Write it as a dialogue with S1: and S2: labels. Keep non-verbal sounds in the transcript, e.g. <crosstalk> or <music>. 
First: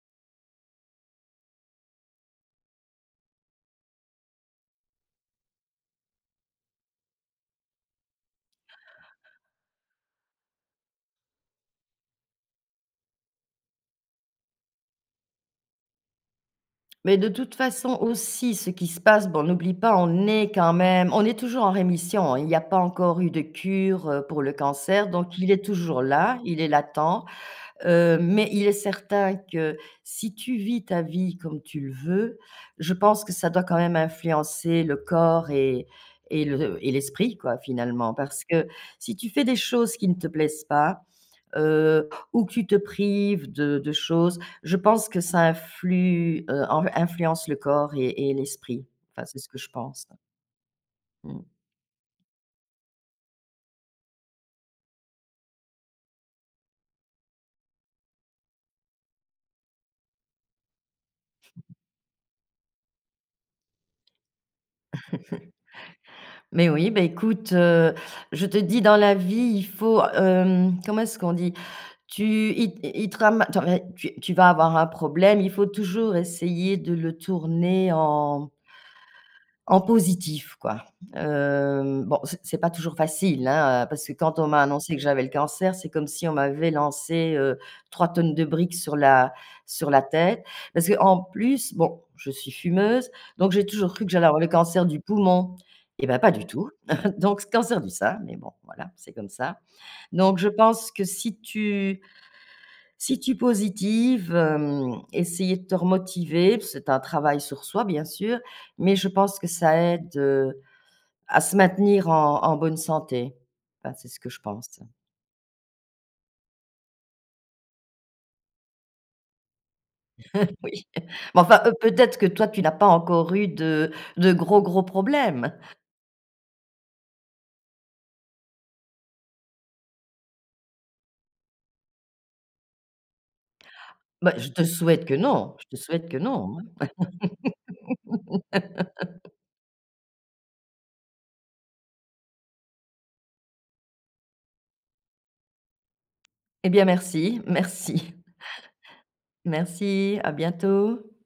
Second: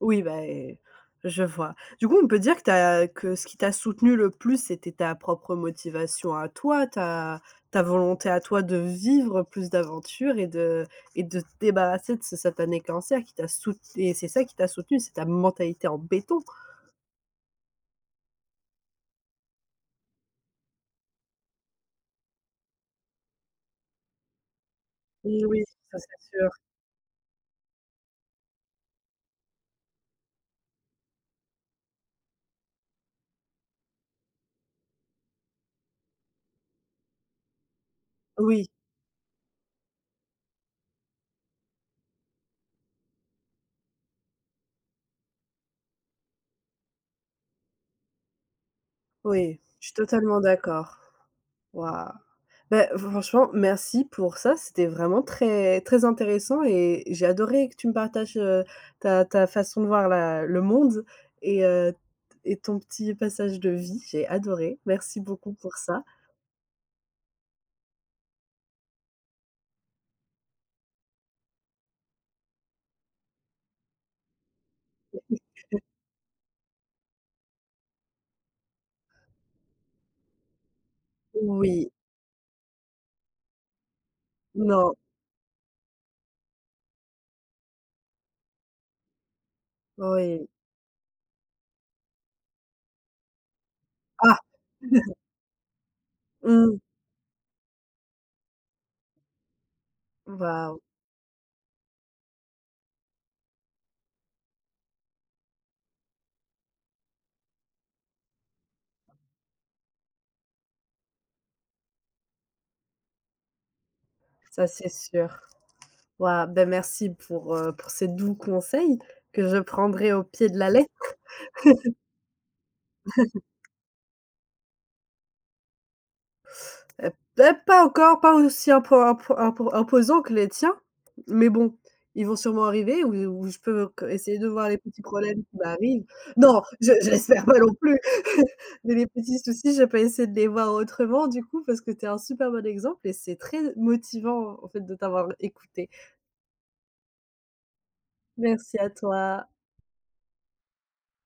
S1: Oui, ben, je vois. Du coup, on peut dire que tu as que ce qui t'a soutenu le plus, c'était ta propre motivation à toi, ta ta volonté à toi de vivre plus d'aventures, et de et de te débarrasser de ce satané cancer qui t'a soute et c'est ça qui t'a soutenu, c'est ta mentalité en béton.
S2: Mais de toute façon aussi ce qui se passe bon, n'oublie pas on est quand même on est toujours en rémission, il y a pas encore eu de cure, heu, pour le cancer donc
S1: Oui,
S2: il
S1: oui,
S2: est
S1: ça,
S2: toujours
S1: c'est
S2: là
S1: sûr.
S2: il est latent, heu, mais il est certain que si tu vis ta vie comme tu le veux, je pense que ça doit quand même influencer le corps et et le et l'esprit quoi, finalement, parce
S1: Oui.
S2: que si tu fais des choses qui ne te plaisent pas, heu, ou que tu te prives de de choses, je pense que ça influe heu, influence le corps et et l'esprit, enfin c'est ce que
S1: Oui,
S2: je
S1: je suis
S2: pense, hein.
S1: totalement d'accord.
S2: Mmh.
S1: Wouah! Ben franchement, merci pour ça, c'était vraiment très très intéressant et j'ai adoré que tu me partages, heu, ta ta façon de voir la le monde et heu, t et ton petit passage de vie, j'ai adoré. Merci
S2: <chuckles>
S1: beaucoup pour ça.
S2: Mais oui, ben écoute, heu, je te dis, dans la vie, il faut, hem, comment est-ce qu'on dit? Tu il il te rama attends, mais tu tu vas avoir un problème, il faut
S1: <unintelligible>
S2: toujours essayer de le tourner en en positif, quoi.
S1: Oui.
S2: Heu, bon, c'est c'est pas toujours facile, hein, parce que, quand on m'a
S1: Non.
S2: annoncé que j'avais le cancer, c'est comme si on m'avait lancé, heu, 3 t de briques sur la sur la tête.
S1: Oui.
S2: Parce qu'en plus, bon, je suis fumeuse, donc j'ai toujours cru que j'allais
S1: Ah!
S2: avoir le cancer du
S1: <unintelligible>
S2: poumon. Eh ben, pas du tout,
S1: Mmh.
S2: <chuckles> donc cancer du sein, mais bon, voilà, c'est comme ça, donc je
S1: Bah
S2: pense que si tu si tu positives, hem, essayer de te remotiver, c'est un travail sur soi, bien sûr, mais je pense que ça aide, heu, à se maintenir en en bonne santé. Enfin, c'est ce que je
S1: Ça
S2: pense.
S1: c'est sûr. Wouah! Bah merci pour, heu, pour ces doux conseils que je prendrai au pied de
S2: <laughs>
S1: la
S2: Oui,
S1: lettre.
S2: mais enfin, peut
S1: <chuckles>
S2: être que toi, tu n'as pas encore eu
S1: <chuckles>
S2: de de gros gros problèmes.
S1: Heu, pas pas encore, pas aussi impo impo impo -imposant que les tiens. Mais bon, ils vont sûrement arriver, ou je ou je peux
S2: Bah
S1: essayer de
S2: je te
S1: voir les petits
S2: souhaite que
S1: problèmes
S2: non,
S1: qui
S2: je te
S1: arrivent
S2: souhaite que non,
S1: non,
S2: hein.
S1: je je l'espère pas non plus. <chuckles> Mais les
S2: <laughs>
S1: petits soucis, je peux essayer de les voir autrement, du coup, parce que tu es un super bon exemple, et c'est très motivant, en fait, de t'avoir écouté.
S2: Et bien, merci merci.
S1: Merci à toi!
S2: Merci, à bientôt.